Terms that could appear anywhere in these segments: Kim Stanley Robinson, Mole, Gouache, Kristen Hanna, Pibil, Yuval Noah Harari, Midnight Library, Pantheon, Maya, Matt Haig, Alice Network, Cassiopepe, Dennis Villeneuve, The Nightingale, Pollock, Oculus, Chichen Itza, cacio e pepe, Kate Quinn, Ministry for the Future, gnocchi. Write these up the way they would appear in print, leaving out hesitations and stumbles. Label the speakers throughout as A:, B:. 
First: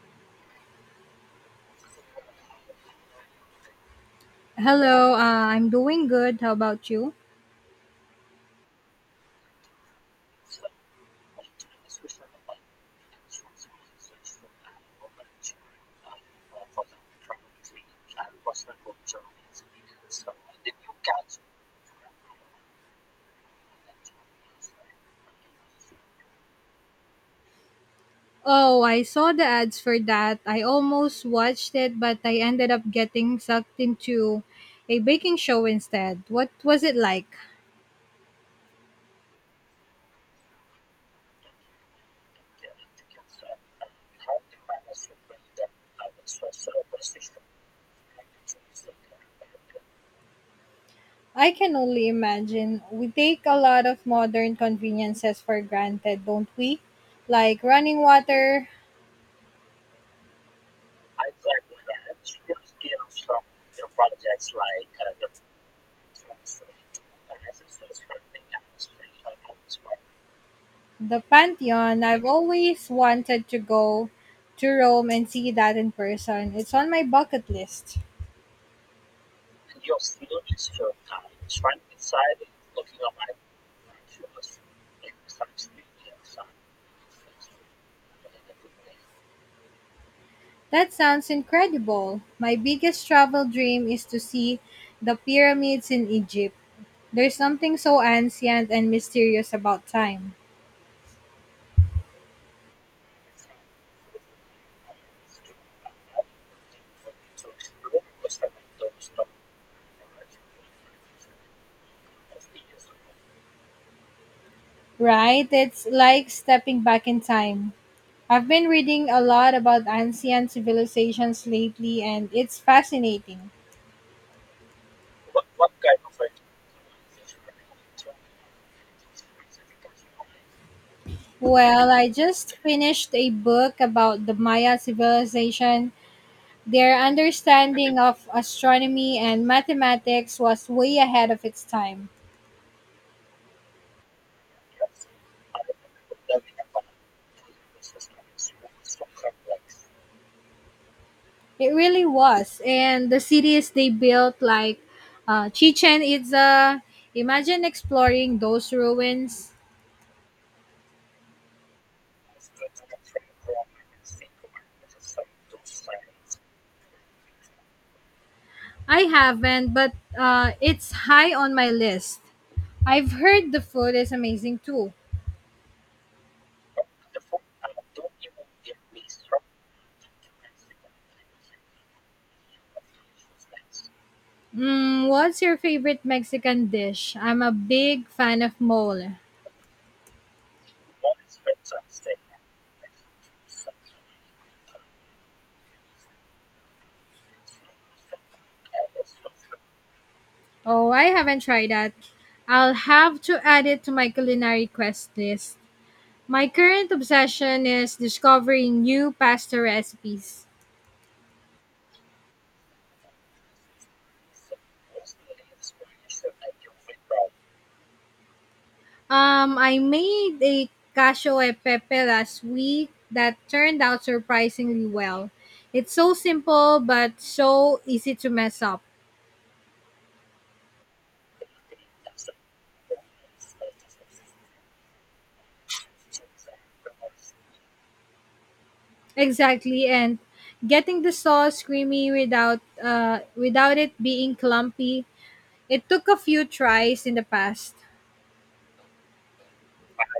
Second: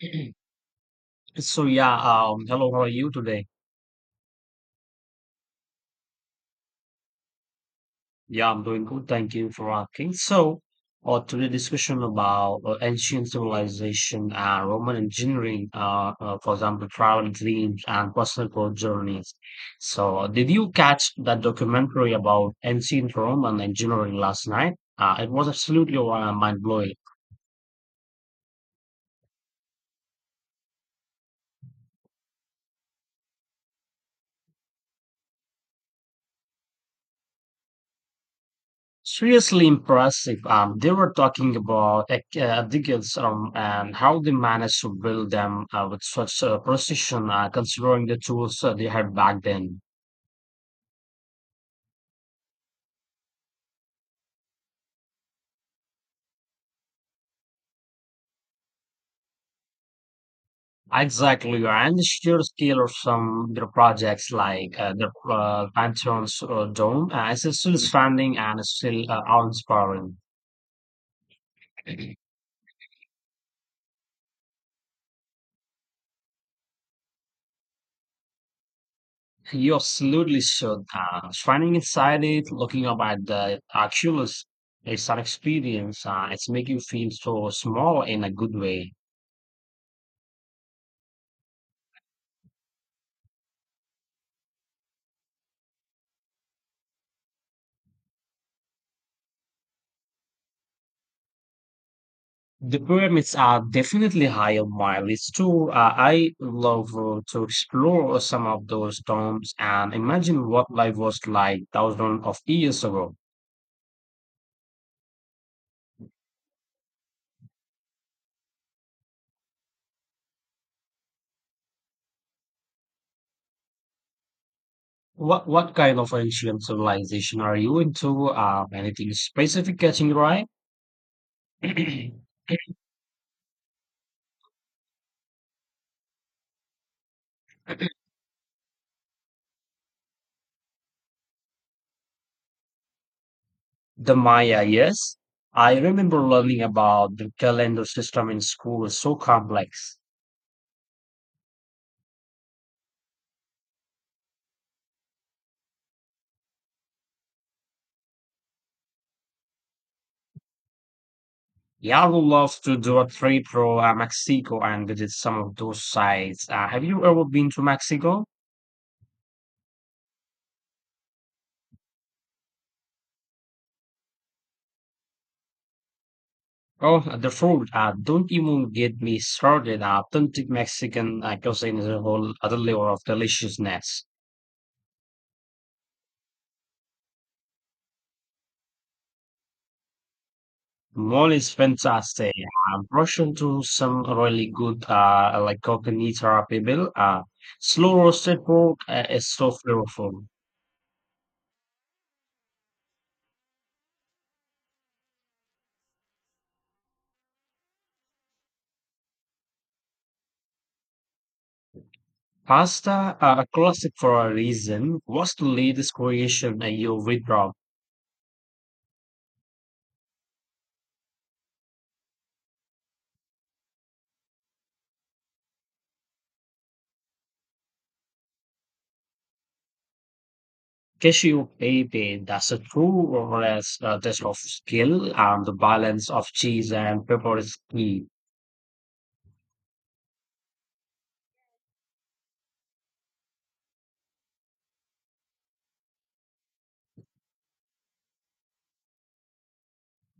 A: So yeah, hello, how are you today?
B: Hello, I'm doing good. How about you?
A: Yeah, I'm doing good. Thank you for asking. Today discussion about ancient civilization and Roman engineering, for example, travel dreams and personal growth journeys. So, did you catch that documentary about ancient Roman engineering last night? It was absolutely mind blowing.
B: Oh, I saw the ads for that. I almost watched it, but I ended up getting sucked into a baking show instead. What was it like?
A: Seriously impressive. They were talking about decades and how they managed to build them with such precision, considering the tools they had back then.
B: I can only imagine. We take a lot of modern conveniences for granted, don't we? Like running water,
A: Exactly, and the sheer scale of some their projects, like the Pantheon's dome, is still standing and is still awe-inspiring.
B: the Pantheon. I've always wanted to go to Rome and see that in person. It's on my bucket list.
A: You absolutely should. Shining inside it, looking up at the Oculus, it's an experience. It's make you feel so small in a good way.
B: That sounds incredible. My biggest travel dream is to see the pyramids in Egypt. There's something so ancient and mysterious about time.
A: The pyramids are definitely high on my list too. I love to explore some of those tombs and imagine what life was like thousands of years ago.
B: Right? It's like stepping back in time. I've been reading a lot about ancient civilizations lately and it's fascinating.
A: What kind of ancient civilization are you into? Anything specific catching your eye?
B: Well, I just finished a book about the Maya civilization. Their understanding of astronomy and mathematics was way ahead of its time.
A: The Maya, yes. I remember learning about the calendar system in school is so complex.
B: It really was. And the cities they built, like Chichen Itza, imagine exploring those ruins.
A: Yeah, I would love to do a trip to Mexico and visit some of those sites. Have you ever been to Mexico?
B: I haven't, but it's high on my list. I've heard the food is amazing too.
A: Oh, the food. Don't even get me started. Authentic Mexican cuisine is a whole other level of deliciousness.
B: Mm, what's your favorite Mexican dish? I'm a big fan of mole.
A: Mole is fantastic. Brush into some really good, like coconut or pibil. Slow roasted pork is so flavorful.
B: Oh, I haven't tried that. I'll have to add it to my culinary quest list. My current obsession is discovering new pasta recipes.
A: Pasta, a classic for a reason, was the latest creation I you with Rob.
B: I made a cacio e pepe last week that turned out surprisingly well. It's so simple but so easy to mess up.
A: Cassiopepe, that's a true or less test of skill, and the balance of cheese and pepper is key.
B: Exactly, and getting the sauce creamy without it being clumpy. It took a few tries in the past.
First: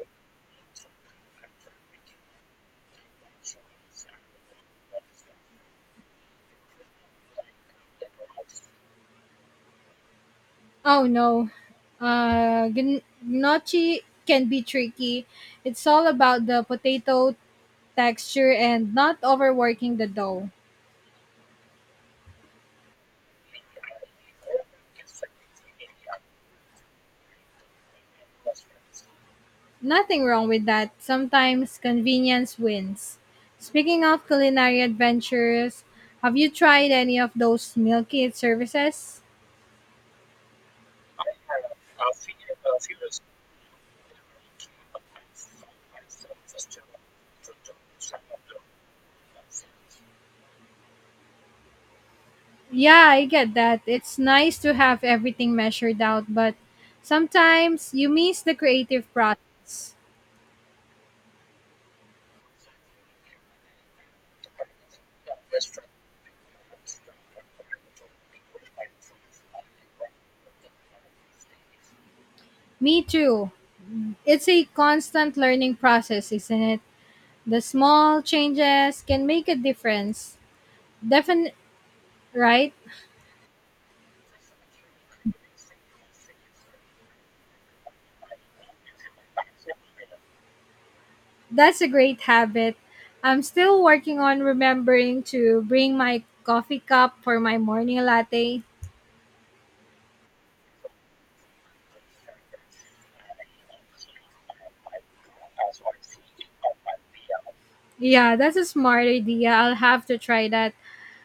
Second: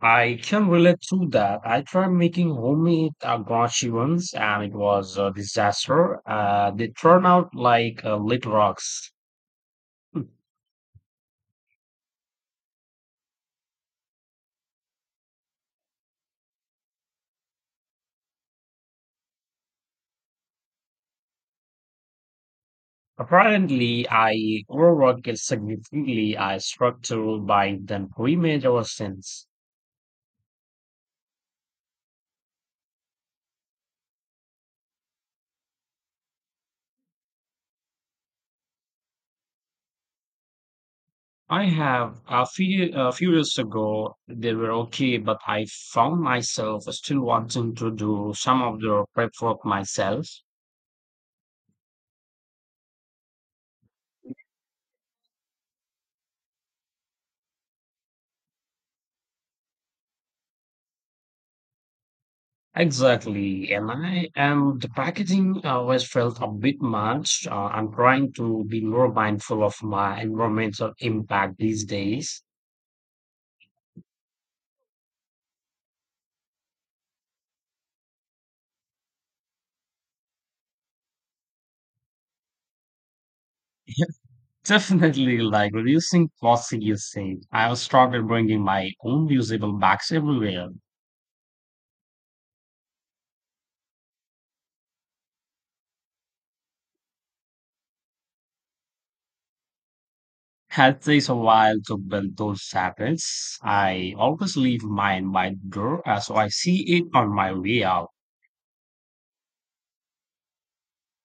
A: I can relate to that. I tried making homemade gouache once, and it was a disaster. They turned out like little rocks. Hmm.
B: Oh no, gnocchi can be tricky. It's all about the potato texture and not overworking the dough.
A: Apparently, I overwork is significantly a structural by than pre-made since.
B: Nothing wrong with that. Sometimes convenience wins. Speaking of culinary adventures, have you tried any of those meal kit services?
A: I have a few years ago they were okay, but I found myself still wanting to do some of the prep work myself.
B: Yeah, I get that. It's nice to have everything measured out, but sometimes you miss the creative process.
A: Exactly, and I am the packaging always felt a bit much. I'm trying to be more mindful of my environmental impact these days.
B: Me too. It's a constant learning process, isn't it? The small changes can make a difference. Definitely, right?
A: Yeah, definitely, like reducing plastic usage. I have started bringing my own reusable bags everywhere.
B: That's a great habit. I'm still working on remembering to bring my coffee cup for my morning latte.
A: Had takes a while to build those habits. I always leave mine by the door, so I see it on my way out.
B: Yeah, that's a smart idea. I'll have to try that.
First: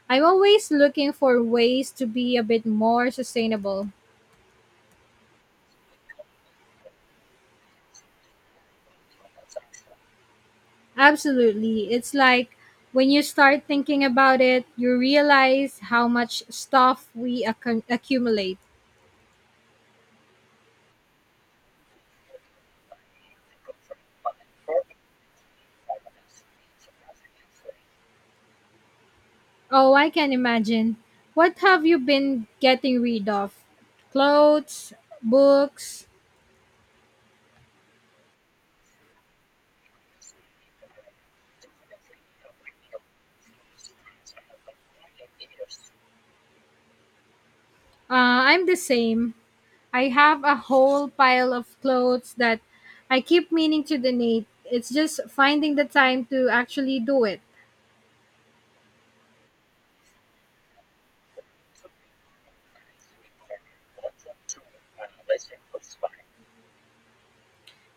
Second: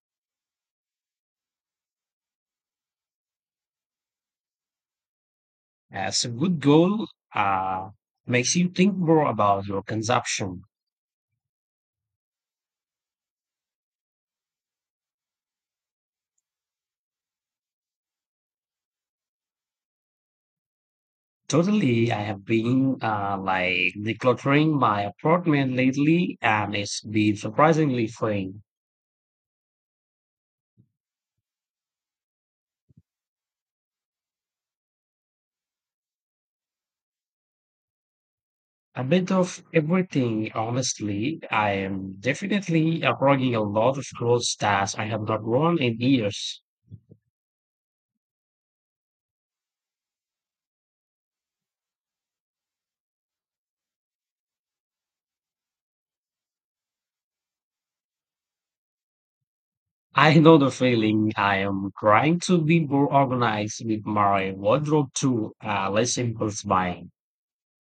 B: I'm always looking for ways to be a bit more sustainable.
A: As a good goal, uh, makes you think more about your consumption.
B: Absolutely. It's like when you start thinking about it, you realize how much stuff we accumulate.
A: Totally, I have been like decluttering my apartment lately, and it's been surprisingly fun.
B: Oh, I can imagine. What have you been getting rid of? Clothes, books,
A: A bit of everything, honestly. I am definitely uploading a lot of clothes that I have not worn in years.
B: I'm the same. I have a whole pile of clothes that I keep meaning to donate. It's just finding the time to actually do it.
A: I know the feeling. I am trying to be more organized with my wardrobe too, less impulse buying.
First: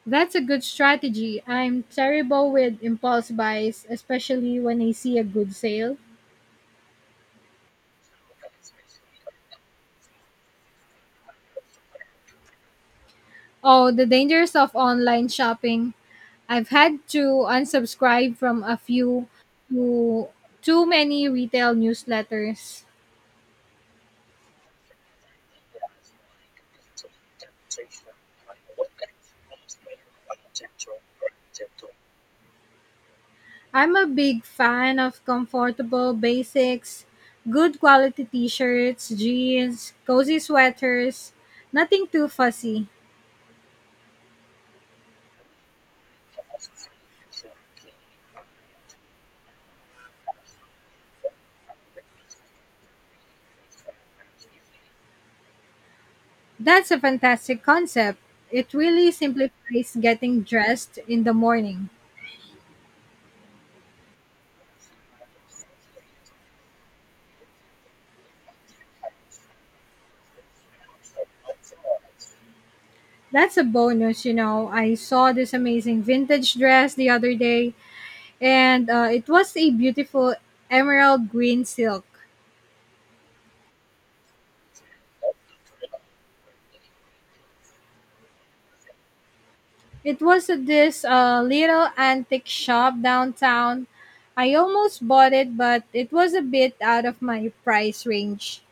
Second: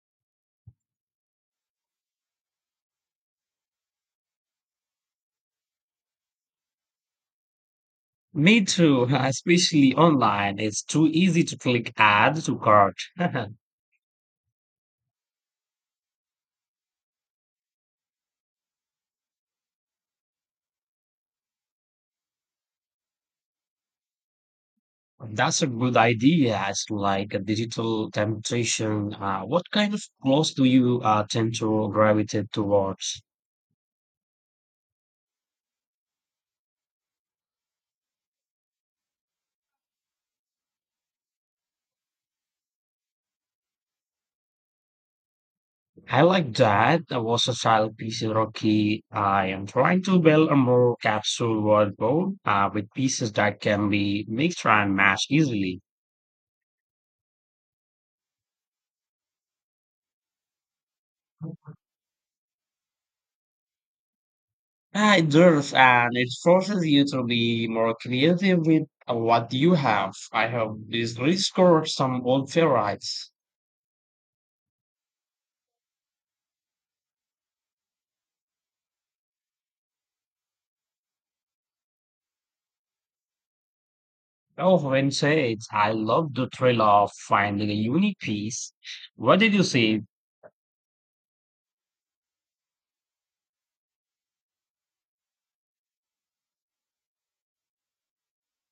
B: That's a good strategy. I'm terrible with impulse buys, especially when I see a good sale.
A: Me too, especially online. It's too easy to click add to cart.
B: Oh, the dangers of online shopping. I've had to unsubscribe from a few to too many retail newsletters.
A: That's a good idea. It's like a digital temptation. What kind of clothes do you tend to gravitate towards?
B: I'm a big fan of comfortable basics, good quality t shirts, jeans, cozy sweaters, nothing too fussy.
A: I like that. I was a child piece rocky. I am trying to build a more capsule wardrobe with pieces that can be mixed and matched easily.
B: That's a fantastic concept. It really simplifies getting dressed in the morning.
A: Ah, it does, and it forces you to be more creative with what you have. I have this rediscovered some old favorites.
B: That's a bonus, you know. I saw this amazing vintage dress the other day, and it was a beautiful emerald green silk.
A: Oh, when said, I love the thrill of finding a unique piece. What did you see?
B: It was at this little antique shop downtown. I almost bought it, but it was a bit out of my price range.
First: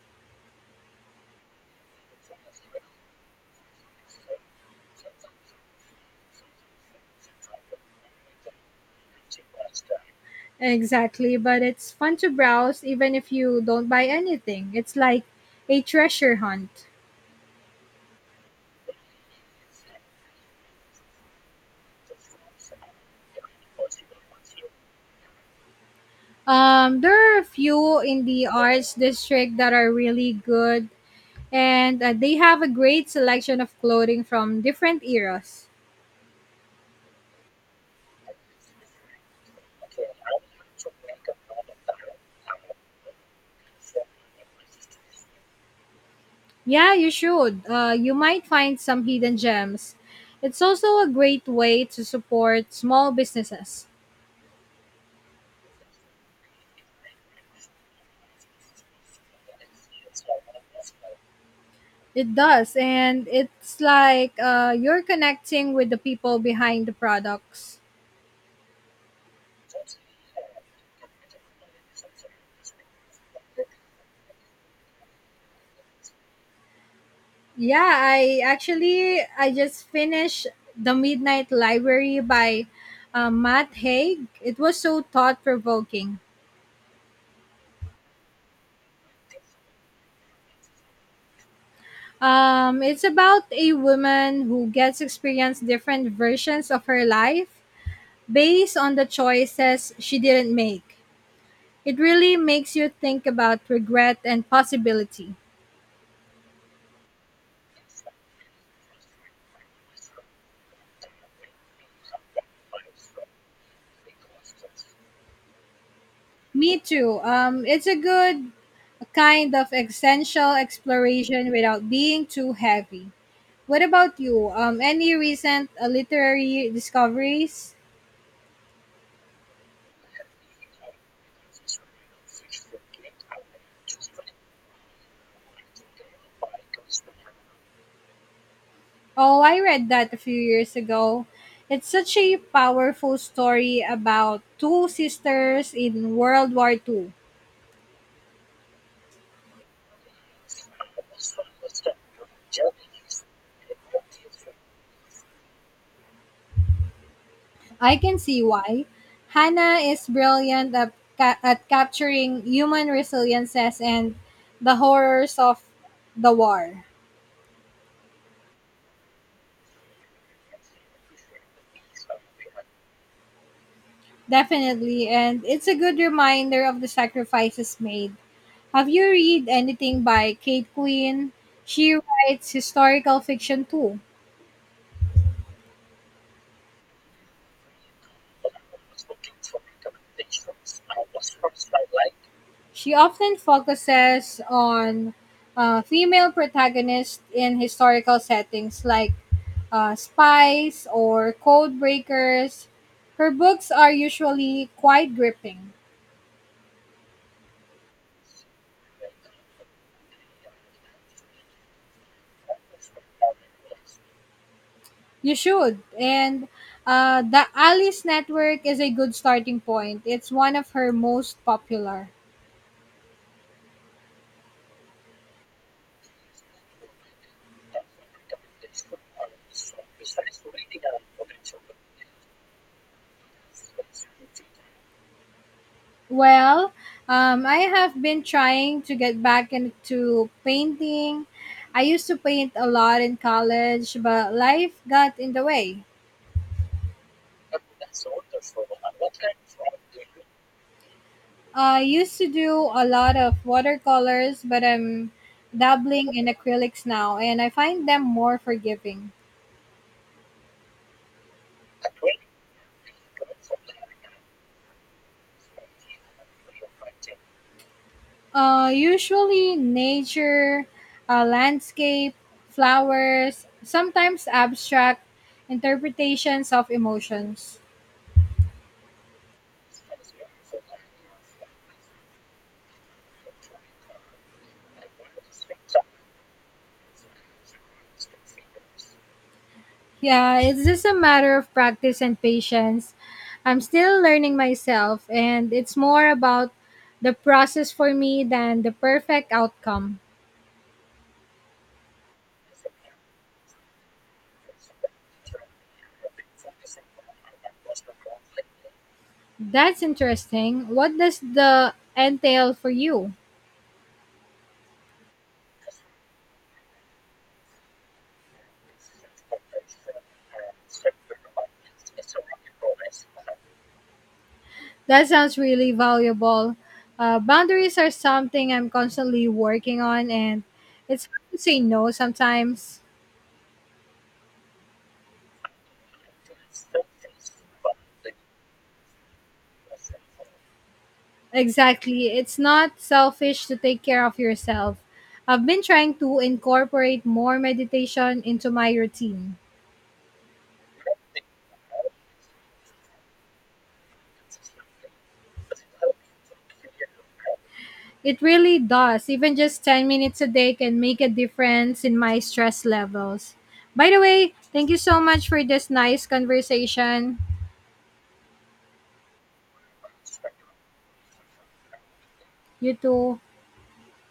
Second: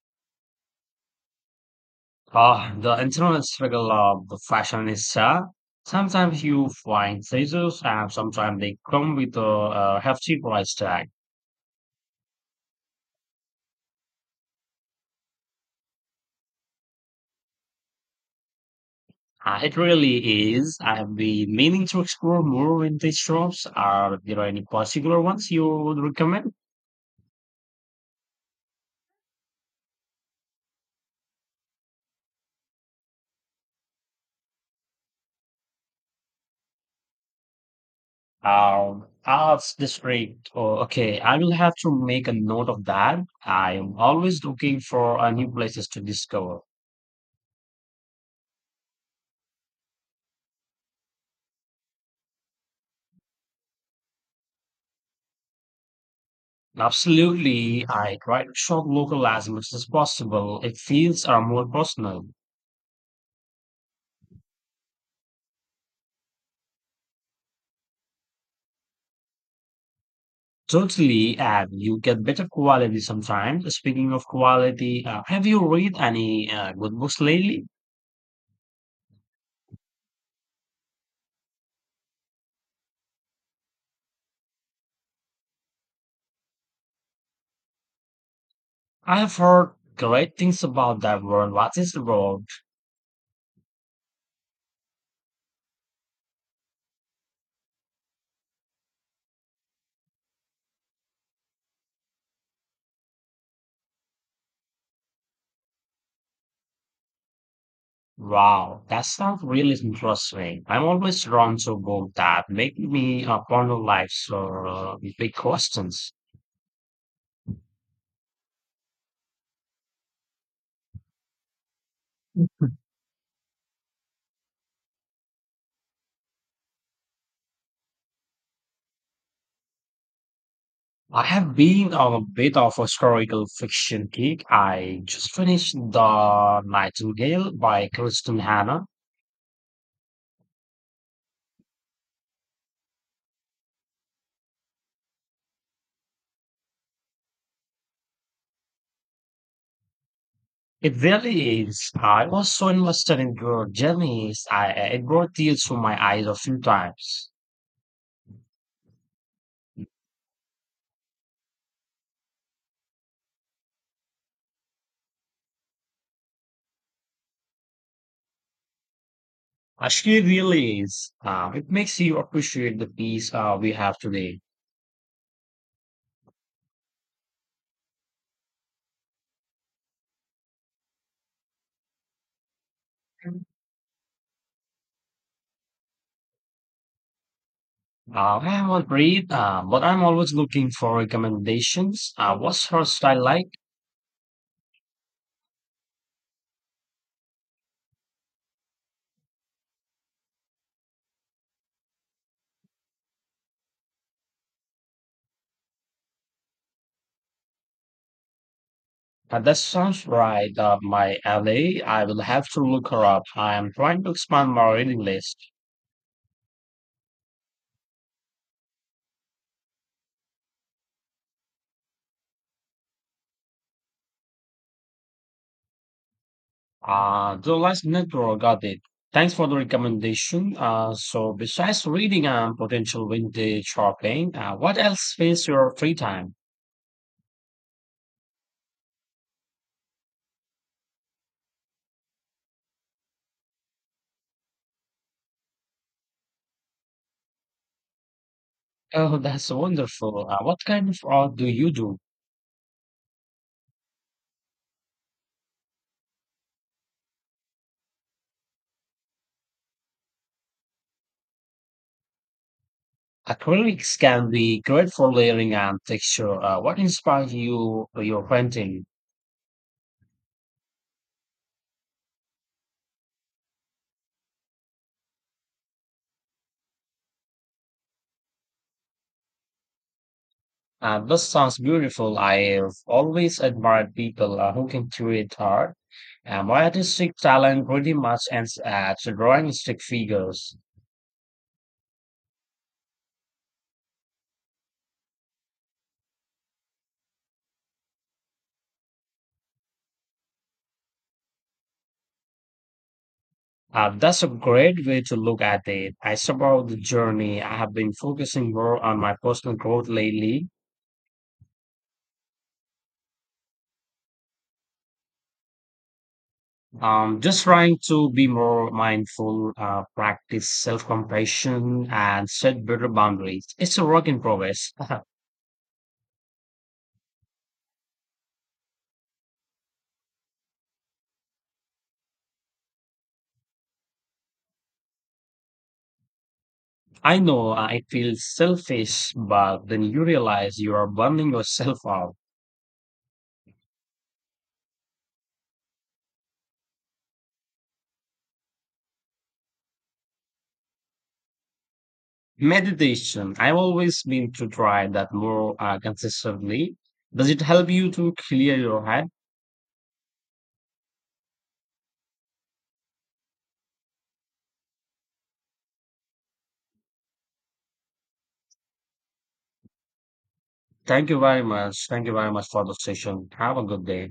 A: Ah, the internal struggle of the fashionista. Sometimes you find treasures, and sometimes they come with a hefty price tag.
B: Exactly, but it's fun to browse even if you don't buy anything. It's like a treasure hunt.
A: It really is. I have been meaning to explore more vintage shops. Are there any particular ones you would recommend?
B: There are a few in the arts district that are really good, and they have a great selection of clothing from different eras.
A: Arts district. Oh, okay, I will have to make a note of that. I am always looking for new places to discover.
B: Yeah, you should. You might find some hidden gems. It's also a great way to support small businesses.
A: Absolutely, I try to shop local as much as possible. It feels are more personal.
B: It does, and it's like you're connecting with the people behind the products.
A: Totally, and you get better quality sometimes. Speaking of quality, have you read any good books lately?
B: Yeah, I just finished the Midnight Library by Matt Haig. It was so thought provoking.
A: I have heard great things about that one. What is the road?
B: It's about a woman who gets experience different versions of her life based on the choices she didn't make. It really makes you think about regret and possibility.
A: Wow, that sounds really interesting. I'm always drawn to book that make me ponder life's big questions.
B: Me too. It's a good kind of essential exploration without being too heavy. What about you? Any recent literary discoveries?
A: I have been a bit of a historical fiction geek. I just finished The Nightingale by Kristen Hanna.
B: Oh, I read that a few years ago. It's such a powerful story about two sisters in World War Two.
A: It really is. I was so invested in her journeys. It brought tears to my eyes a few times.
B: I can see why. Hannah is brilliant at, at capturing human resiliences and the horrors of the war.
A: Actually, really is. It makes you appreciate the peace we have today.
B: Definitely, and it's a good reminder of the sacrifices made. Have you read anything by Kate Quinn? She writes historical fiction too.
A: I haven't read, but I'm always looking for recommendations. What's her
B: She
A: style
B: often
A: like?
B: focuses on female protagonists in historical settings like spies or code breakers. Her books are usually quite gripping.
A: That sounds right up my alley. I will have to look her up. I am trying to expand my reading
B: You
A: list.
B: should. And the Alice Network is a good starting point. It's one of her most popular.
A: The last network got it. Thanks for the recommendation. So besides reading and potential vintage shopping, what else fills your free time?
B: Well, I have been trying to get back into painting. I used to paint a lot in college, but life got in the way.
A: Oh, that's wonderful. What kind of art do you
B: I
A: do?
B: used to do a lot of watercolors, but I'm dabbling in acrylics now, and I find them more forgiving.
A: Acrylics can be great for layering and texture. What inspired you for your painting?
B: Usually nature, landscape, flowers, sometimes abstract interpretations of emotions.
A: This sounds beautiful. I've always admired people who can create art. My artistic talent pretty much ends at drawing stick
B: Yeah,
A: figures.
B: it's just a matter of practice and patience. I'm still learning myself, and it's more about the process for me than the perfect outcome.
A: That's a great way to look at it. I support the journey. I have been focusing more on my personal
B: That's
A: growth lately.
B: interesting. What does the entail for you?
A: Just trying to be more mindful, practice self compassion, and set better boundaries. It's a work in progress.
B: That sounds really valuable. Boundaries are something I'm constantly working on, and it's hard to say no sometimes.
A: I know it feels selfish, but then you realize you are burning yourself
B: Exactly.
A: out.
B: It's not selfish to take care of yourself. I've been trying to incorporate more meditation into my routine.
A: Meditation. I've always been to try that more consistently. Does it help you to
B: It
A: clear
B: really
A: your
B: does.
A: head?
B: Even just 10 minutes a day can make a difference in my stress levels. By the way, thank you so much for this nice conversation.
A: Thank you very much. Thank you very much for the
B: You too.
A: session. Have a good day.